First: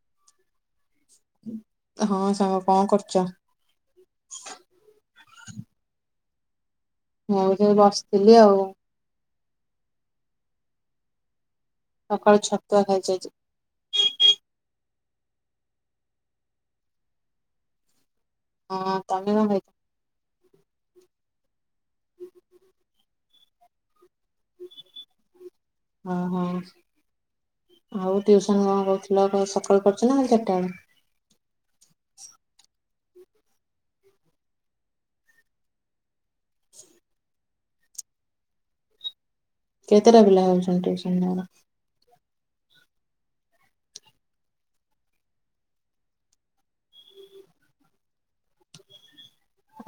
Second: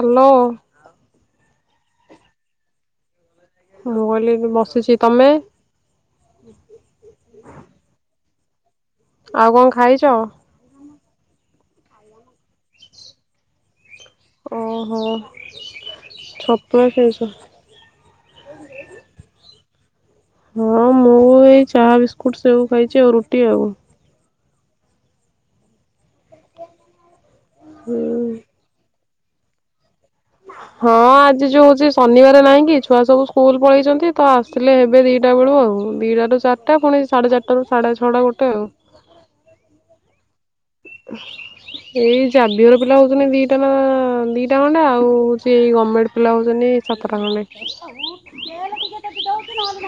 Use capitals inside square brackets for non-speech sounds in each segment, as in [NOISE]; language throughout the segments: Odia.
ହଲୋ। ହଁ ସାଙ୍ଗ କଣ କରୁଛ? ମୁଁ କହିଲି ବସିଛି ତମେ। ହ [UNINTELLIGIBLE] ମୁଁ ସେ ବସିଥିଲି ଆଉ। ଆଉ କଣ ଖାଇଛ। ସକାଳୁ ଛ ତୁଆ ଖାଇଛି ଆଜି। ହଁ ଛତୁଆ ଖାଇଛ। ହଁ ତମେ କଣ ଖାଇଛ। ହଁ ମୁଁ ଏଇ ଚାହା ବିସ୍କୁଟ ସବୁ ଖାଇଛି ଆଉ ରୁଟି ଆଉ। [UNINTELLIGIBLE] ଓ ହୋ ହୁଁ ଆଉ ଟ୍ୟଉସନ କଣ କହୁ ସକାଳ ହଁ ଆଜି ଯୋଉ ହଉଛି ଶନିବାର ନାହିଁ କି ଛୁଆ ସବୁ ସ୍କୁଲ ପଳେଇଛନ୍ତି ତ ଆସିଲେ ହେବେ ଦିଇଟା ବେଳୁ ଆଉ ଦିଇଟାରୁ ଚାରିଟା ପୁଣି ସାଢ଼େ ଚାରିଟାରୁ ସାଢ଼େ ଛଅଟା ଗୋଟେ ଆଉ। କେତେଟା [UNINTELLIGIBLE] ଏଇ ଜାବିଅର ପିଲା ହେଉଛନ୍ତି ଦିଟା ନା ଦିଇଟା ଖଣ୍ଡେ ଆଉ ହଉଛି ଗମେଣ୍ଟ ପିଲା ହେଉଛନ୍ତି ସାତଟା ଖଣ୍ଡେ।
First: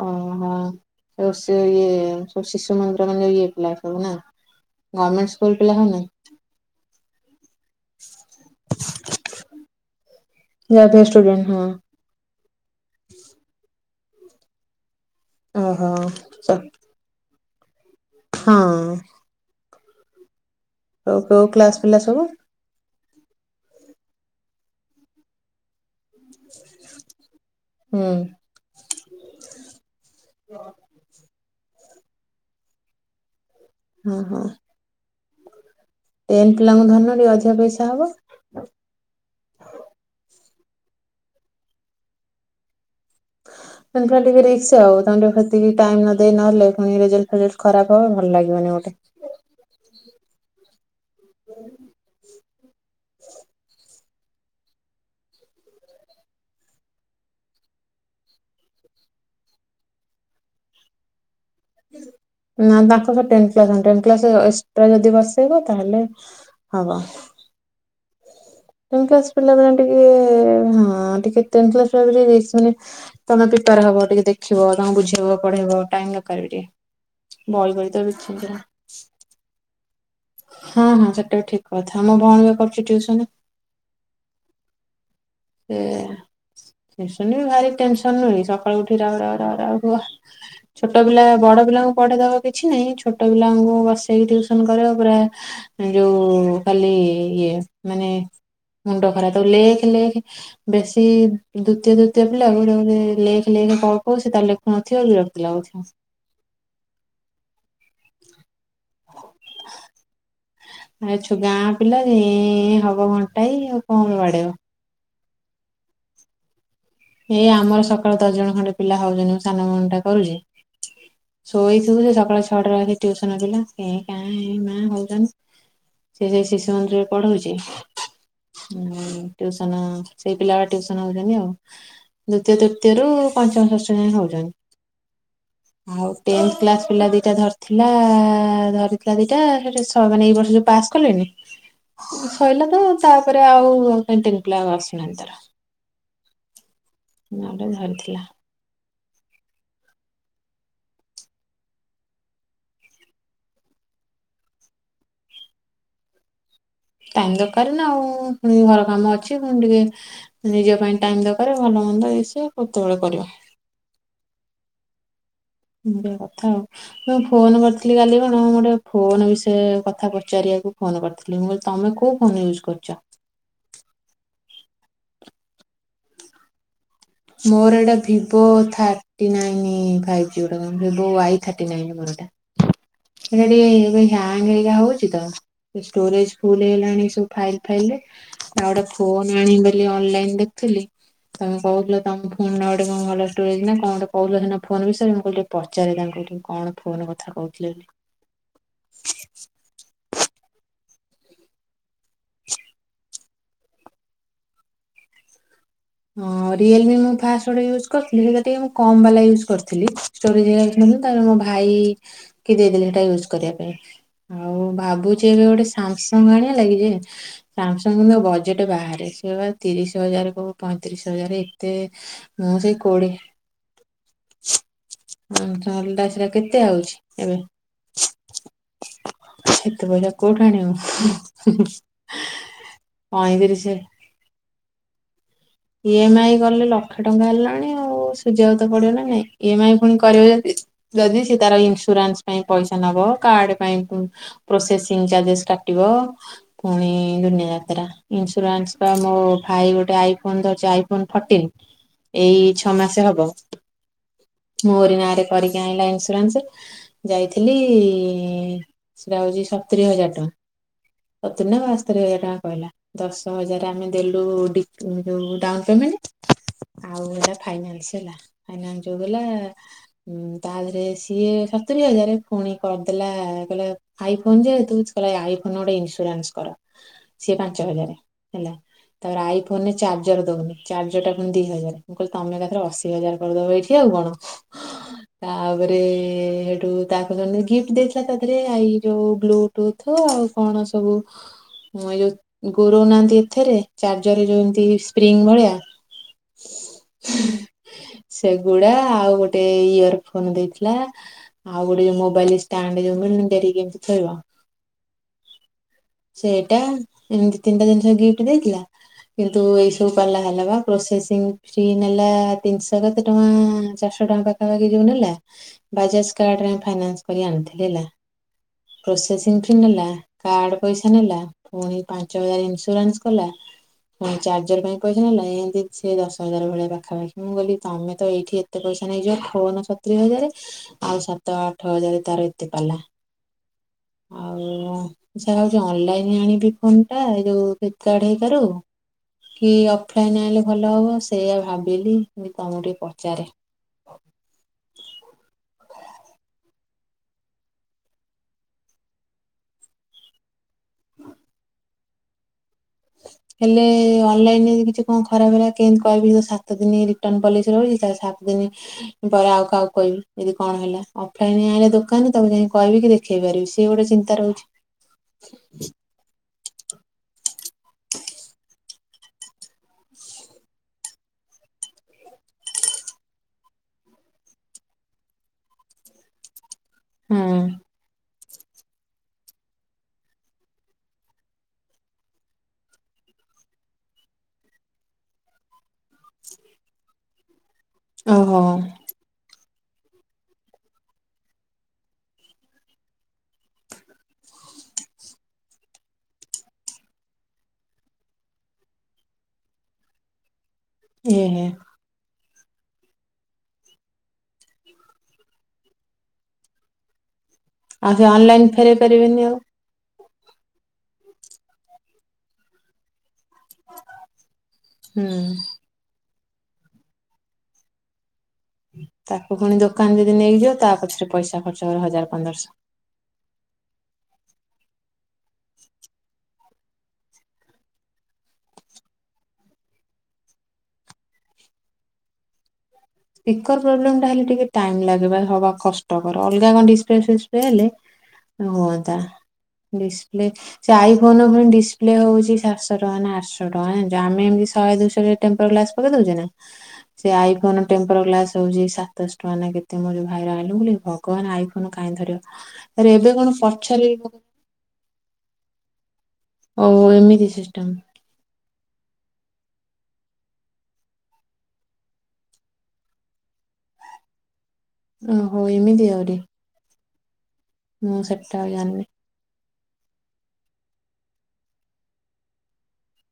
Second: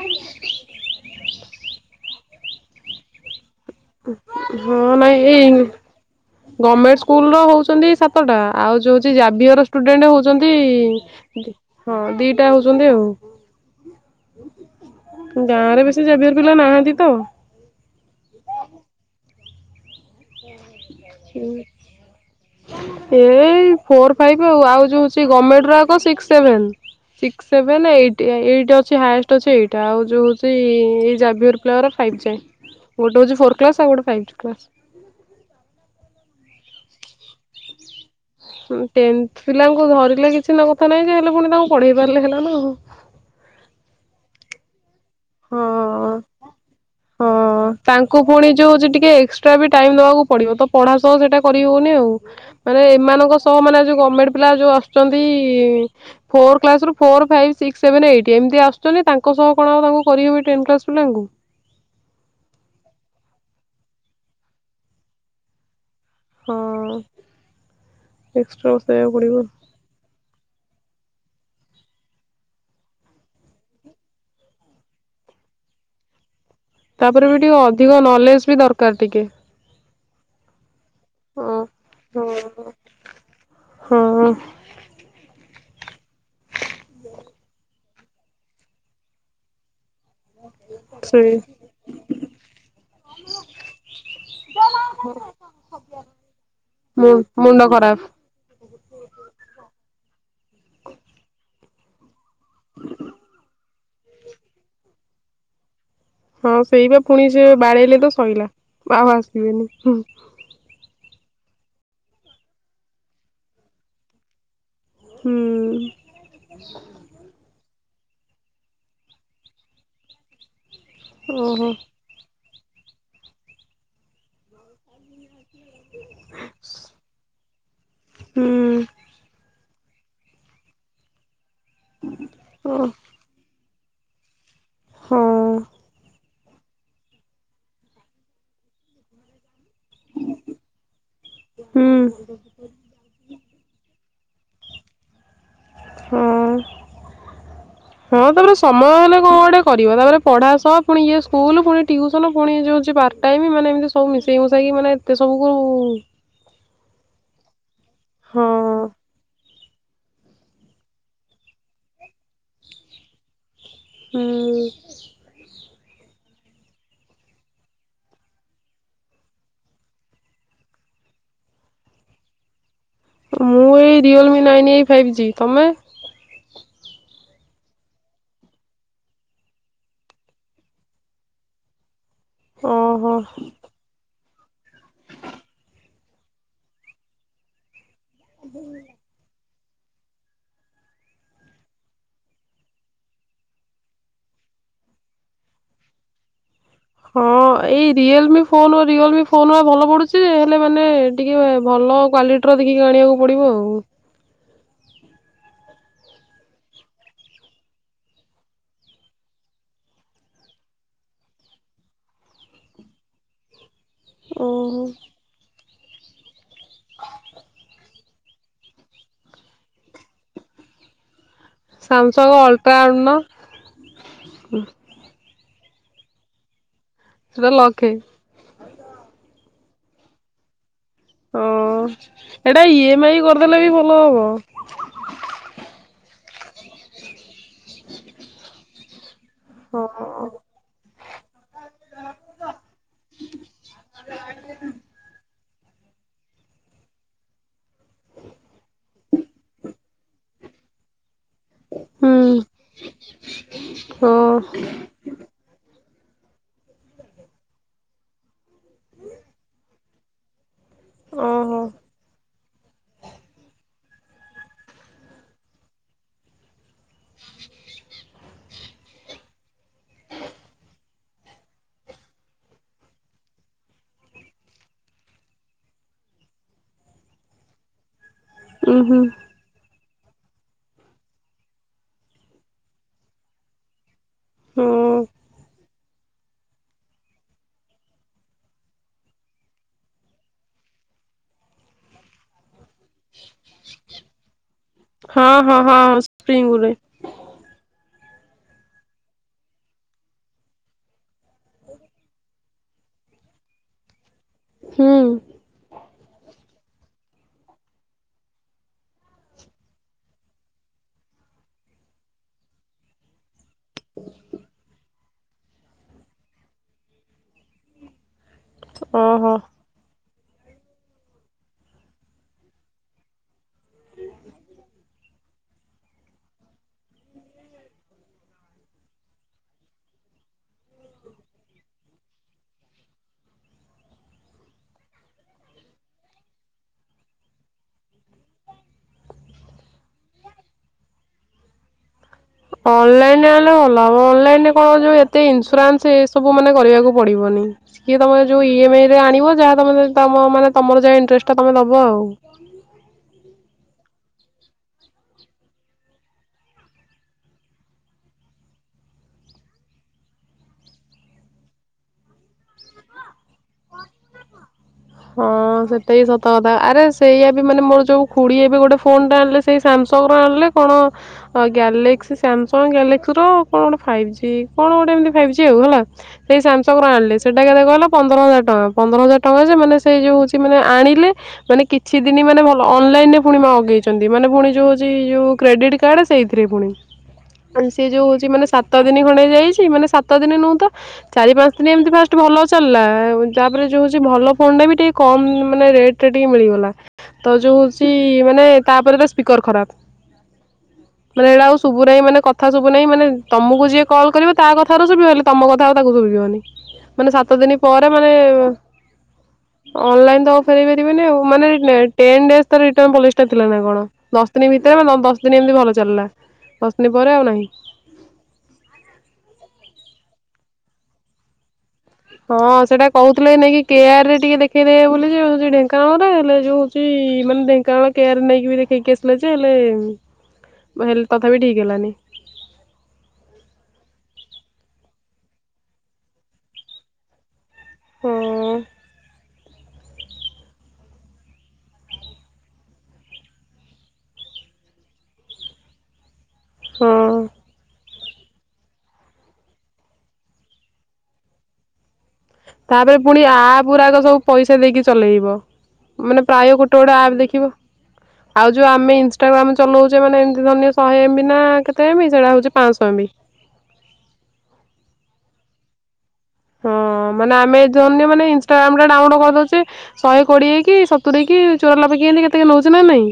ଓହୋଃ ଓ ସେ ଏଏଏ ଓ ଶିଶୁମନ୍ଦିର। [UNINTELLIGIBLE] ହଁ ନାଇଁ ଏଇ ପିଲା ହଉନାହିଁ? ଗମେଣ୍ଟ୍ ସ୍କୁଲ ର ହଉଛ୍ [INAUDIBLE] ସାତଟା ଆଉ ଯୋଉ [INAUDIBLE] ଜାବିୟର୍। [UNINTELLIGIBLE] [INAUDIBLE] ଦି ହଁ ଦି। ପ୍ରାଇଭେଟ ଷ୍ଟୁଡେଣ୍ଟ ହଁ [INAUDIBLE] ହଉଛନ୍ତି ଆଉ। ଗାଁ ରେ ଓହୋ। ବେଶୀ ଜାଭିୟର ପିଲା ନାହାନ୍ତି ତ। ହଁଅଅ ହଉ କୋଉ କ୍ଲାସ ପିଲା ସବୁ? ଏଇ ଫୋର୍ ଫାଇଭ୍ ଆଉ ଆଉ ଯୋଉ ସେ ଗମେଣ୍ଟର। ହ ସିକ୍ସ୍ ସେଭେନ୍, ସିକ୍ସ୍ ସେଭେନ୍ ହୁଁ ଏଇଟ୍, ଏଇଟ୍ ଅଛି ହାଏଷ୍ଟ୍ ଅଛି ଏଇଟ, ଆଉ ଯୋଉ ହଉଛି ଏଇ ଜାଭିୟର। ଫ୍ଲୋର୍ ଫାଇଭ୍ ଯାଏଁ ଗୋଟେ ହଉଛି ଫୋର୍। କ୍ଲସ ଆଉ ଗୋଟେ ଫ୍ଲାଇଟକ୍ଲାସ [INAUDIBLE] ଏମ ପିଲାଙ୍କୁ ଧନଟିକେ ଅଧିକ ପଇସାହବ ଟେନଥ ପିଲାଙ୍କୁ ଧରିଲ କି ସିନା କଥା ନାଇଁଯେ ହେଲେପୁଣି ତାଙ୍କୁ ପଢେଇ ପାରିଲେ ହେଲାନା ଆଉ ଖା [UNINTELLIGIBLE] ଟିକେ ରିକ୍ସ ଆଉ ତାଙ୍କୁ ଟିକେ ସେତିକି ଟାଇମ ହଁ ନ ଦେଇ ନହେଲେ ପୁଣି ରେଜଲ୍ଟ ହଁ ଫେଜଲ୍ଟ ଖରାପ ହବ ତାଙ୍କୁ ଭଲ ପୁଣି ଲାଗିବନି ଯୋଉଉଛି ଗୋଟେ। ଟିକେ ଏକ୍ସଟ୍ରାବି ଟାଇମ ଦବାକୁ ପଡିବ ତ ପଢା ସହ ସେଟା କରିହଉନି ଆଉ ମାନେ ଏମାନଙ୍କସହ ମାନେ ଯଉ ଗଭମେଣ୍ଟ ପିଲାଯୋଉ ଆସୁଛନ୍ତି ଫୋର କ୍ଲାସରୁ four five six seven eight ଏମିତି ଆସୁଛନ୍ତି ତାଙ୍କସହ କଣଆଉ ତାଙ୍କୁ କରିହେବ ଟେନ୍କ୍ଲାସ ପିଲାଙ୍କୁ ନା ତାଙ୍କତ ଟେନକ୍ଲାସ ଟେନକ୍ଲାସ ଏକ୍ସଟ୍ରା ଯଦି ବସେଇବ ତାହେଲେ ହଁ। [INAUDIBLE] ବସେଇବାକୁ ଟେନକ୍ଲାସ ପଡିବ। ପଢ଼ିଲବାଲା ଟିକେ ହଁ ଟିକେ ଟେନକ୍ଲାସ ପୂରାପୂରି [UNINTELLIGIBLE] ତମେ ପ୍ରିପାର ହବ ଟିକେ ଦେଖିବ ତମକୁ ବୁଝେଇବ ପଢେଇବ ଟାଇମ ଦରକାର ବି ଟିକେ। ତାପରେବି ଟିକେ ବହି ବହି ଅଧିକ ତ ବିଛିନ୍ନ। ନଲେଜବି ଦରକାର ଟିକେ ହଁ ହଁ ସେଟାବି ଠିକ କଥା ମୋ ହଁ ଭଉଣୀ ବା କରୁଛି ଟିଉସନ ହଁ ସେ [UNINTELLIGIBLE] ସେ ଶୁଣିବି ଭାରି ଟେନସ [UNINTELLIGIBLE] ସକାଲୁ ଉଠି ରାଉ ରାଉ ରାଉ ରାଉ। ୱା ଛୋଟପିଲା ସେଇ ବଡପିଲାଙ୍କୁ ପଢେଇଦବ କିଛିନାହିଁ ଛୋଟ ପିଲାଙ୍କୁ ବସେଇକି ଟ୍ୟଉସନ କରିବାକୁ ପୁରା ଯୋଉ କାଲି ମୁ ଇଏ ମୁଣ୍ଡ ଖରାପ। ମାନେ ମୁଣ୍ଡ ଖରାତ ଲେଖ ଲେଖ ବେଶୀ ଦ୍ୱତୀୟ ତୃ ତୀୟ ପିଲାଙ୍କୁ ଲେଖ ଲେଖ କଣ ହୋଉଛି ତାହାଲେ ପହଞ୍ଚିଲେ ବେଳକୁ ବିରତି ଲାଗୁଚି। ହଁ ସେଇବା ପୁଣି ସେ ବାଡ଼େଇଲେତ ଶୋଇଲା ଆଉ ଆସିବେନି ହୁଁ। ଆଛୁ ଗାଁ ପିଲା ଇଁ ଇଁ ହବ ଘଣ୍ଟାଏ ଆଉ କଣ ବାଡେଇବ। ହୁଁ। ଏଇ ଆମର ସକାଳ ଦଶ ଜଣ ଖଣ୍ଡେ ପିଲା ହଉଛନ୍ତି ମୋ ସାନ ଭଉଣୀଟା କରୁଛି ଓହୋ। ସୋଇସୋଇ ସେ ସକାଳ ଛଟାରେ ଆସି ଟ୍ୟୁସନ ପିଲା କେ କାଁ ମେ ମା ହଉଛନ ସେସେ ଶିଶୁ ମନ୍ଦିରରେ ପଢଉଛି ହୁଁ [UNINTELLIGIBLE] ଟିଉସ ତା ନା ସେଇ ପିଲା ଟିଉସନ ଅଉଛନ୍ତି ଆଉ ଦ୍ଵିତୀୟ ଓ ତୃତୀୟରୁ ପଞ୍ଚମ ଷଷ୍ଠ [INAUDIBLE] ହଁ ହଉଛନ ଆଉ ଟେନଥ୍ କ୍ଲାସ୍ ପିଲା ଦିଟା ଧରିଥିଲା ଧରିଥିଲା ଦିଟା ହେ ଛୁଆମାନେ ଏଇ ବର୍ଷ ଯୋଉ ପାସ୍ କଲେନି ହୁଁ ସଇଲା ତ ତାପରେ ଆଉ ପେଣ୍ଟିିଙ୍ଗ୍ ପିଲା ଆଉ ଆସୁନାହାନ୍ତି ତାର। ହଁ ନା ଗୋଟେ ଧରିଥିଲା। ମୟ ହେଲେ କଣ ଗୋଟେ କରିବ, ତାପରେ ପଢା ସହ ପୁଣି ଇଏ ସ୍କୁଲ୍ ପୁଣି ଟିଉସନ ପୁଣି ଯୋଉ ପାର୍ଟ ଟାଇମ ମାନେ ଏମିତି ସବୁକୁ ମିଶେଇମୁଶାକି ମାନେ ଏତେ ସବୁକୁ‌ ମୁଁ ଟାଇମ୍ ଦରକାର ନା ଆଉ, ପୁଣି ଘର କାମ ଅଛି ପୁଣି ଟିକେ। ନିଜ ପାଇଁ ଟାଇମ୍ ଦରକାର ଭଲ ମନ୍ଦ ଇଏ ସିଏ କେତେବେଳେ କରିବ। ହୁଁ ଏମିତିଆ କଥା ଆଉ, ମୁଁ ଫୋନ କରିଥିଲି କାଲି କଣ ଗୋଟେ ଫୋନ୍ ବିଷୟରେ କଥା ପଚାରିବାକୁ ଫୋନ୍ କରିଥିଲି, ମୁଁ କିହିଲି ତମେ କୋଉ ଫୋନ୍ ୟୁଜ୍ କରୁଛ? ମୁଁ ଏଇ ରିଅଲମି ନାଇନ ଏଇ ଫାଇଭ୍ ଜି, ତମେ? ମୋର ଏଇଟା ଭିଭୋ ଥାଟି ନାଇନ ଫାଇବ ଜି ଗୋଟେ କଣ ଭିଭୋ ୱାଇ ଥାଟି ନାଇନ ମୋର ଏଇଟା। ଓହୋଃ। ହ୍ୟାଙ୍ଗ୍ ହେରିକା ହଉଛି ତ, ସେ ଷ୍ଟୋରେଜ୍ ଫୁଲ୍ ହେଇଗଲାଣି ସବୁ ଫାଇଲ୍ ଫାଇଲରେ। ଆଉ ଗୋଟେ ଫୋନ୍ ଆଣିବି। [INAUDIBLE] ଏଇ ଅନଲାଇନ୍ ଦେଖୁଥିଲି ତମେ କହୁଥିଲ। ତମ ଫୋନ୍ ନା ଗୋଟେ କଣ ଭଲ ଷ୍ଟୋରେଜ୍ ନା କଣ ଗୋଟେ କହୁଥିଲ ସେଦିନ ଫୋନ୍ ବିଷୟରେ ମୁଁ କହିଲି ଟିକେ ପଚାରେ ତାଙ୍କୁ ଟିକେ। କଣ ଫୋନ ହଁ କଥା କହୁଥିଲେ। ଏଇ ରିଅଲମି ଫୋନ୍ ରିଅଲମି ଫୋନ୍ ବା ଭଲ ପଡୁଛି ହେଲେ ମାନେ ଟିକେ ଭଲ କ୍ଵାଲିଟିର ଦେଖିକି ଆଣିବାକୁ ପଡିବ ଆଉ ହଁ ରିଏଲମି ମୁଁ ଫାଷ୍ଟ ଗୋଟେ ୟୁଜ କରିଥିଲି ସେଇଟା ଟିକେ ମୁଁ କମ୍ ବାଲା ୟୁଜ୍ କରିଥିଲି, ଷ୍ଟୋରେଜ ହେଇଗଲା ତାପରେ ମୋ ଭାଇ କି ଦେଇଦେଲି ସେଟା ୟୁଜ୍ କରିବା ପାଇଁ। ଆଉ ଓହୋ ଭାବୁଛି ଶ୍ୟାମସଙ୍ଗ ଆଣି ଲାଗିଛି ସାମ ଆ ବଜେଟ ବାହାରେ ସେ ବା ତିରିଶ ହଜାର କ ପଇଁତିରିଶ ହଜାର। ତ ସାମସଙ୍ଗ ମୁଁ ଅଲଟ୍ରା ସେଇ ଆଣୁନ କୋଡ଼ିଏ। [INAUDIBLE] ଅଲଟ୍ରା ସେଟା କେତେ ଆଉଛି? ଏବେ ସେଟା ଲକ୍ଷେ। [UNINTELLIGIBLE] ଏତେ ପଇସା କୋଉଠୁ ଆଣିବ? ହଁ ଏଟା ଇ ଏମ ଆଇ କରିଦେଲେ ବି ପଇଁତିରିଶ ଭଲ ହବ। ଇ ଏମ ଆଇ କଲେ ଲକ୍ଷେ ଟଙ୍କା ହେଲା। ଲାଣି ଆଉ ସୁଝିବାକୁ ତ ପଡିବ ନା। ନାଇଁ। ଇ ଏମ ଆଇ ପୁଣି କରିବ ହଁ ଯଦି ଯଦି ସିଏ ତାର ଇନ୍ସୁରାନ୍ସ ପାଇଁ ପଇସା ନବ କାର୍ଡ ପାଇଁ ପ୍ରୋସେସିଂ ଚାର୍ଜେସଟା ପୁଣି ଦୁନିଆ ଯାତ୍ରା ଇନ୍ସୁରାନ୍ସ ପାଇଁ ମୋ ଭାଇ ଗୋଟେ ଆଇ ନ୍ଦର ଅଛି ଆଇ ଫୋ ହୁଁ ଏଇ ଛଅ ମାସ ହବ ହଁ [INAUDIBLE] ମୋରି ନାଁରେ କରିକି ଆଇଁଲା ଇ ରନ୍ସୁରୁ ଯାଇଥିଲି ସେଟା ହଉଛି ସତୁରି ହଜାର ଟଙ୍କା। ସତୁରି ନା ଓହୋ ବାସ୍ତରି ହଜାର ଟଙ୍କା କହିଲା ଦଶ ହଜାର ଆମେ ଦେଲୁ ଡି ଯୋଉ ଡାଉନ ପେମେଣ୍ଟ ଆଉ ହେଟା ଫାଇନାନ୍ସ ହେଲା ଫାଇନାନ୍ସ ଯୋଉ ହେଲା ତା ଦେହରେ ସିଏ ସତୁରି ହଜାର ପୁଣି କରିଦେଲା କହିଲା ଆଇ ଫୋନ ଯେ କହିଲେ ଆଇ ଫୋନ ଗୋଟେ ଇନ୍ସୁରାନ୍ସ କର ସିଏ ପାଞ୍ଚ ହଜାରେ। ହେଲା ଉଁ ହୁଁ ତାପରେ ଆଇ ମାନେ ଚାର୍ଜର ଦଉନି ଚାର୍ଜର ଟା ପୁଣି ଦି ହଜାର ମୁଁ କହିଲି ତମେ ଏକାଥରେ ଅଶି ହଜାର କରିଦବ ଏଇଠି ଆଉ କଣ। ହୁଁ। [INAUDIBLE] ତା ତାପରେ ହେଠୁ ତାକୁ ଜଣେ ଗିଫ୍ଟ ଦେଇଥିଲା ତା ଦେହରେ ଆ ଯୋଉ ବ୍ଲୁଟୁଥ ଆଉ କଣ ସବୁ ଏ ଯୋଉ ଗୁରଉ ନାହାନ୍ତି ଏଥିରେ ଚାର୍ଜର ଏ ଯଉ ଯେମତି ସ୍ପ୍ରିଙ୍ଗ ହଁ ଭଳିଆ। ହଁ ହଁ ସ୍ପ୍ରିଙ୍ଗରେ ସେଗୁଡା ଆଉ ଗୋଟେ ଇୟର ଫୋନ ଦେଇଥିଲା ଆଉ ଗୋଟେ ଯୋଉ ମୋବାଇଲ ଷ୍ଟାଣ୍ଡ ଯୋଉ ମିଳୁନିକି ଲଗେଇକି ଏମିତି ଥୋଇିବ। ହୁଁ ସେଇଟା ଏମତି ତିନିଟା ଜିନିଷ ଗିଫ୍ଟ ଦେଇଥିଲା କିନ୍ତୁ ଏଇ ସବୁ ପାଲା ହେଲା ବା ପ୍ରୋସେସିଂ ଫି ନେଲା ତିନିଶହ କେତେ ଟଙ୍କା ଚାରିଶ ଟଙ୍କା ପାଖାପାଖି ଯଉ ନେଲା ବାଜାଜ କାର୍ଡରେ ଫାଇନାନ୍ସ କରି ଆଣିଥିଲି ହେଲା। ଓହୋ। ପ୍ରୋସେସିଂ ଫି ନେଲା। କାର୍ଡ଼ ପଇସା ନେଲା ପୁଣି ପାଞ୍ଚ ହଜାର ଇନ୍ସୁରାନ୍ସ କଲା ପୁଣି ଚାର୍ଜର ପାଇଁ ପଇସା ନେଲା। ଏତି ସିଏ ଦଶ ହଜାର ଭଳିଆ ପାଖାପାଖି ମୁଁ କହିଲିତମେ ତ ଏଇଠି ଏତେ ପଇସା ନେଇଯିବ ଫୋଅନ ସତୁରି ହଜାର ଆଉ ସାତ ଆଠ ହଜାରେ ତାର ଏତେ ପାଲା ଆଉ ଏହା ହେଉଛି ଅନଲାଇନ୍ ଆଣିବି ଫୋନ ଟା ଏଇ ଯଉ ଫ୍ଲିପୀକାର୍ଟ ହେକାରୁ କି ଅଫଲାଇନ୍ ଆଣିଲେ ଭଲ ହେବ ସେଇଆ ଭାବିଲି। ତମକୁ ଟିକେ ପଚାରେ ଅନଲାଇନ ରେ ଆଣିଲେ ଭଲ ହବ ଅନଲାଇନ ରେ କଣ ହଉଚି ଏତେ ଇନ୍ସୁରାନ୍ସ ସେ ସବୁ ମାନେ କରିବାକୁ ପଡିବନି କିଏ ତମେ ଯୋଉ ଇ ଏମ ଆଇ ରେ ଆଣିବ ଯାହା ତମେ ତମ ମାନେ ତମର ଯାହା ଇଂଟରେଷ୍ଟ ଟା ତମେ ଦ ୱାଆଉ। ଅନଲାଇନ ଯଦି କିଛି କଣ ଖରାପ ହେଲା କେମିତି କହିବି ସାତ ଦିନ ରିଟର୍ନ ପଲିସି ରହୁଛି ତା ସାତ ଦିନ ପରେ ଆଉ କାହାକୁ କହିବି ଯଦି କଣ ହେଲା ଅଫଲାଇନ ଆଣିଲେ ଦୋକାନ ତାକୁ ଯାଇ କହିବି କି ଦେଖେ ହଁ ସେଟା ବି ସତ କଥା ଆରେ ସେଇଆ ମାନେ ମୋର ଯଉ ଖୁଡି ହେବେ ଗୋଟେ ଫୋନଟେ ଆଣିଲେ ସେଇ ସାମସଙ୍ଗର ଆଣିଲେ କଣ ଗ୍ୟାଲେକ୍ସି ସାମସଙ୍ଗ ସାମସଙ୍ଗ ଗ୍ୟାଲେକ୍ସିର କଣ ଗୋଟେ ଫାଇଭ ଜି କଣ ଗୋଟେ ଫାଇଭ ଜି ଆଉ ହେଲା ସେଟାକୁ ଆଣିଲେ ହୁଁ ସେଟା କେତେ କହିଲ ପନ୍ଦର ହଜାର ପନ୍ଦର ହଜାର ଟଙ୍କା ଯେ ମାନେ ସେଇ ଯୋଉ ହଉଛି ମାନେ ଆଣିଲେ ମାନେ କିଛି ଦିନ ମାନେ ଭଲ ଅନଲାଇନ ରେ ପୁଣି ମଗେଇଛନ୍ତି ମାନେ ପୁଣି ଯୋଉ ହଉଛି ଯୋଉ କ୍ରେଡିଟ୍ କାର୍ଡ ସେଇଥିରେ ପୁଣି ଆଉ ସିଏ ଯୋଉ ହଉଛି ଓହୋ ମାନେ ସାତ ଦିନ ଖଣ୍ଡେ ହେଇଯାଇ ମାନେ ସାତ ଦିନ ନୁଉଁ ତ ଚାରି ପାଞ୍ଚ ଦିନ ଏମତି ଫାଷ୍ଟ ଭଲ ଚାଲିଲା। ତାପରେ ଯୋଉ ହଉଛି ଭଲ ଫୋନ ଟା ବି ଟିକେ କମ୍ ମାନେ ରେଟରେ ଟିକେ ମିଳିଗଲା। ତ ଯୋଉ ହଉଛି ମାନେ ତାପରେ ତା ସ୍ପିକର ଖରାପ। ଏ ମାନେ ଏଇଟା ହେ ଆଉ ସବୁ ନାହିଁ ମାନେ କଥ୍ କଥା ଶୁଭୁ ନାହିଁ ମାନେ ତମକୁ ଯିଏ କଲ୍ କରିବ ତା କଥ ଶୁବିବ ହେଲେ ତମ କଥା ତାକୁ ଶୁଭିବନି ମାନେ ସାତ ଦିନ ପରେ ଆଉ ସେ ମାନେ ଅନଲାଇନ ଫେରଇ ପାରିବେନି ଆଉ। ଅନଲାଇନ ତ ଅଉ ଫେରେଇପାରିବେନି ଆଉ ମାନ ଟେନ୍ ଡେଜ ତାର ରିଟର୍ନ ପଲିସ୍ ଥିଲା ନା କଣ ଦଶ ଦିନ ଭିତରେ ହୁଁ ଦଶ ଦିନ ଏମିତି ଭଲ ଚାଲିଲା। ଦସଦିନି ପରେ ଆଉ ନାହିଁ। ତାକୁ ଫୁଣି ଦୋକାନ ଯଦି ନେଇଯିବ ତା ପଛରେ ପଇସା ଖର୍ଚ୍ଚ କର ହଜାର ହଁ ପନ୍ଦରଶହ। ସେଟା କହୁଥିଲେ ନେଇକ କେଆର ରେ ଟିକେ ଦେ ଦେଖେଇ ଦେବେ ବୋଲି ଯେ ଢେଙ୍କାନାଳରେ ହେଲେ ଯୋଉ ହଉଛି ମାନେ ଢେଙ୍କାନାଳ କେୟାର ନେଇକି ଦେଖେଇକି ଆସିଲେ ଯେ ହେଲେ ହେଲେ ତଥାପି ଠିକ ହେଲାନି। ସ୍ପିକର ପ୍ରୋବ୍ଲେ ଟା ହେଲେ ଟିକେ ଟାଇ ଲାଗ ହବା କଷ୍ଟକର ଅଲଗା କଣ ଡିସ୍ପିପ୍ଲେ ଫି ହେଲେ ହଁ ହୁଅନ୍ତା ହେଲେ ସେ ଆଇଫୋନ ଉପରେ ଡିସିପ୍ଲେ ହେଉଛି ସାତଶହ ଟଙ୍କା ନା ଆଠଶହ ଟଙ୍କାଛ ଜନିଛ ଆମେ ଏମିତି ଶହେ ଦୁଶହ ଟେମ୍ପୋର ଗ୍ଲାସ୍ ପକେଇ ଦେଉଛେ ନା। ହଁ ସେ ଆଇ ଫୋନ ଟେପର ଗ୍ଲାସ ହଉ ସାତଶହ ଟଙ୍କା ନା କେତେ ମୋ ଯଉ ଭାଇ ଆଣିଲୁ କ ଭଗବାନ ଆଇ ଫୋ କାଇଁ ଧରି ତାପରେ ପୁଣି ଆପ୍ ଗୁରାକ ସବୁ ପଇସା ଦେଇକି ଚଲେଇବ। ମାନେ ପ୍ରାୟ ଗୋଟେ ଓହୋ ଗୋଟେ ଆପ୍ ଏମିତି ଦେଖିବ ସିଷ୍ଟମ ଆଉ ଯୋଉ ଆମେ ଇନଷ୍ଟାଗ୍ରାମ ଚଲଉଛେ ମାନେ ଏମତି ଧରିନିଅ ଶହେ ଏମ ବିି ନା କେତେ ଏମ ବି ସେଇଟା ହଉଛି ପାଞ୍ଚଶହ ଏମ ବି। ଓହୋ ଏମିତି ଆହୁରି ହଁ ମାନ ଆମେ ମୁଁ ଜଉ ମାନେ ସେଟା ଆଉ ଇନଷ୍ଟାଗ୍ରାମ ଜାଣିନି ଟା ଡାଉନଲୋଡ କରିଦଉଛେ। ଶହେ କୋଡିଏ କି ସତୁରି କି ଚୋରା ଲବେ କି ଏମତି କେତେ କଣ ନେଉଛି ନା ନାଇଁ।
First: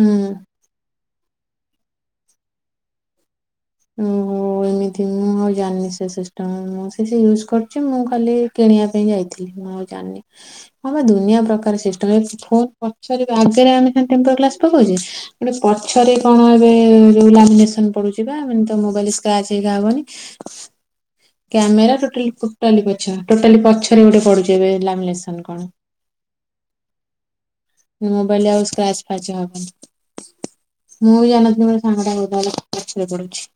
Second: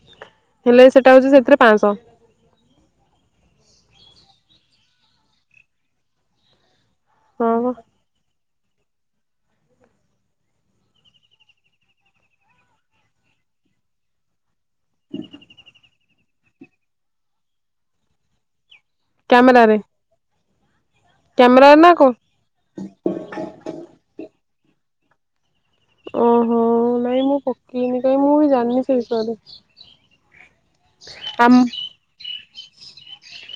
ହୁଁ। ହେଲେ ସେଟା ସେଥିରେ ପାଞ୍ଚସହ [INAUDIBLE] ଓହୋ ଏମିତି ମୁଁ ଆଉ ଜାଣିନି ସେ ସିଷ୍ଟମ୍ ମୁଁ ସେ ୟୁଜ୍ ହଁ ବା କରୁଛି ମୁଁ ଖାଲି କିଣିବା ପାଇଁ ଯାଇଥିଲି ମୁଁ ଆଉ ଜାଣିନି ଆମେ ଦୁନିଆ ପ୍ରକାର ସିଷ୍ଟମ ଫୋନ୍ ପଛରେ ବି ଆଗରେ ଆମେ ଟେମ୍ପ୍ରେଚର୍ ଗ୍ଲାସ ପକଉଛେ ପଛରେ କଣ ଏବେ ଲାମିନେସନ ପଡୁଛି। [UNINTELLIGIBLE] ତ ମୋବାଇଲ ସ୍କ୍ରାଚ କ୍ୟାମେରାରେ ହେରିକା ହବନି। କ୍ୟାମେରାରେ ନା କ୍ୟାମେରା କଣ ଟୋଟା ଟୋଟାଲି ପଛ ଟୋଟାଲି ପଛରେ ଗୋଟେ ପଡୁଛି। ଏବେ ଏ ଲାମିନେସନ କଣ? ଓହୋ ନାଇଁ ମୁଁ କ ମୋବାଇଲ ଆଉ ସ୍କ୍ରାଚ୍ ଫ୍ରାଚ୍ ହବନି [INAUDIBLE] ମୁଁ ଆମ ଜାଣିନଥିଲି ମୋର୍ ସାଙ୍ଗ ଟା କାହିଲା। ପଛରେ ପଡୁଛି।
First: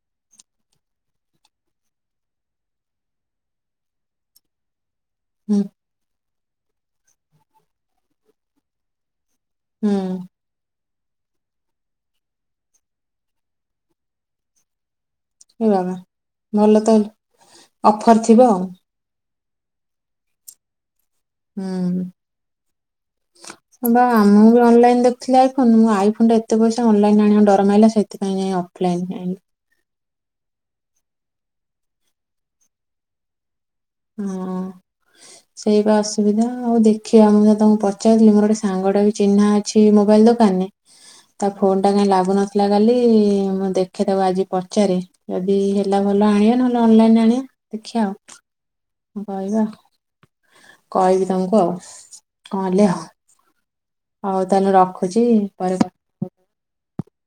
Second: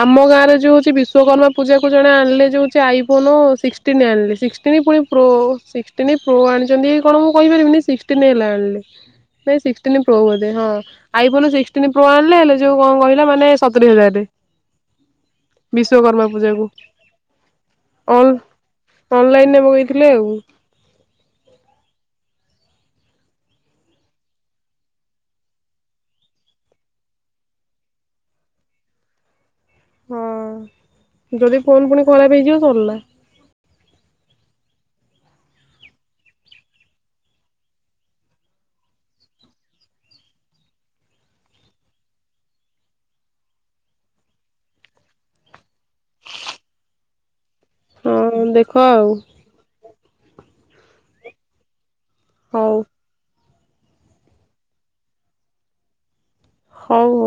ଆମ ଗାଁରେ ଯୋଉ ହଉଛି ବିଶ୍ଵକର୍ମା ପୂଜା କୁ ଜଣେ ଆଣିଲେ ଯଉ ହଉଛି ଆଇଫୋନ ସିକ୍ସଟିନ ଏଲ୍ ସିକ୍ସଟିନ ପୁଣି ପ୍ରୋ ହୁଁ ସିକ୍ସଟିନ। ହଉ ଆଣିଛନ୍ତି କି କଣ ମୁଁ କହିପାରିବିନି ସିଷ୍ଟିନି ଏଲ ଆଣିଲି। ନାଇଁ ହୁଁ ସିକ୍ସଟିନ୍ ପ୍ରୋ ବୋଧେ ହଁ। ଆଇ ଫୋନ ସିକ୍ସଟିନ ପ୍ରୋ ଆଣିଲେ ହେଲେ ଯୋଉ କଣ କହିଲା ମାନେ ସତୁରି ହଜାରରେ। ଏ ବାବା ବିଶ୍ଵକର୍ମା ପୂଜାକୁ ଭଲ ତ [INAUDIBLE] ଅଫର ଅନ ଥିବ ଆଉ ଅନଲାଇନ ବାଇଥିଲେ ଆଉ। ହୁଁ ବା ଆମର ବି ଅନଲାଇନ ଦେଖୁଥିଲି ଆଇଫୋନ ଆଇଫୋନରେ ଏତେ ପଇସା ଅନଲାଇନରେ ଡର ମାରିଲା ସେଥିପାଇଁ ଅଫଲାଇନ ଆଣିଲି। ହଁ ଯଦି ଫୋନ୍ ପୁଣି ଖରାପ ହେଇଯିବ ସରିଲା। ହଁ ସେଇ ବା ଅସୁବିଧା ଆଉ ଦେଖିବା ମୁଁ ତାଙ୍କୁ ପଚାରଥିଲି ମୋର ଗୋଟେ ସାଙ୍ଗଟା ବି ଚିହ୍ନା ଅଛି ମୋବାଇଲ ଦୋକାନରେ ତା ଫୋନ ଟା କାହିଁ ଲାଗୁନଥିଲା କାଲି ମୁଁ ଦେଖେ ତାକୁ ଆଜି ପଚାରେି ଯଦି ହେଲା ଭଲ ଆଣିବା ନହେଲେ ଅନଲାଇନରେ ଆଣିବା। ଦେଖିବା ହଁ ଦେଖ ଆଉ। ବାଇଆ କହିବି ତାଙ୍କୁ ଆଉ। କଣ ହଉ ହେଲେ ହଁ? ହଉ ତାହେଲେ ରଖୁଛି ପରେ କ ହଉ।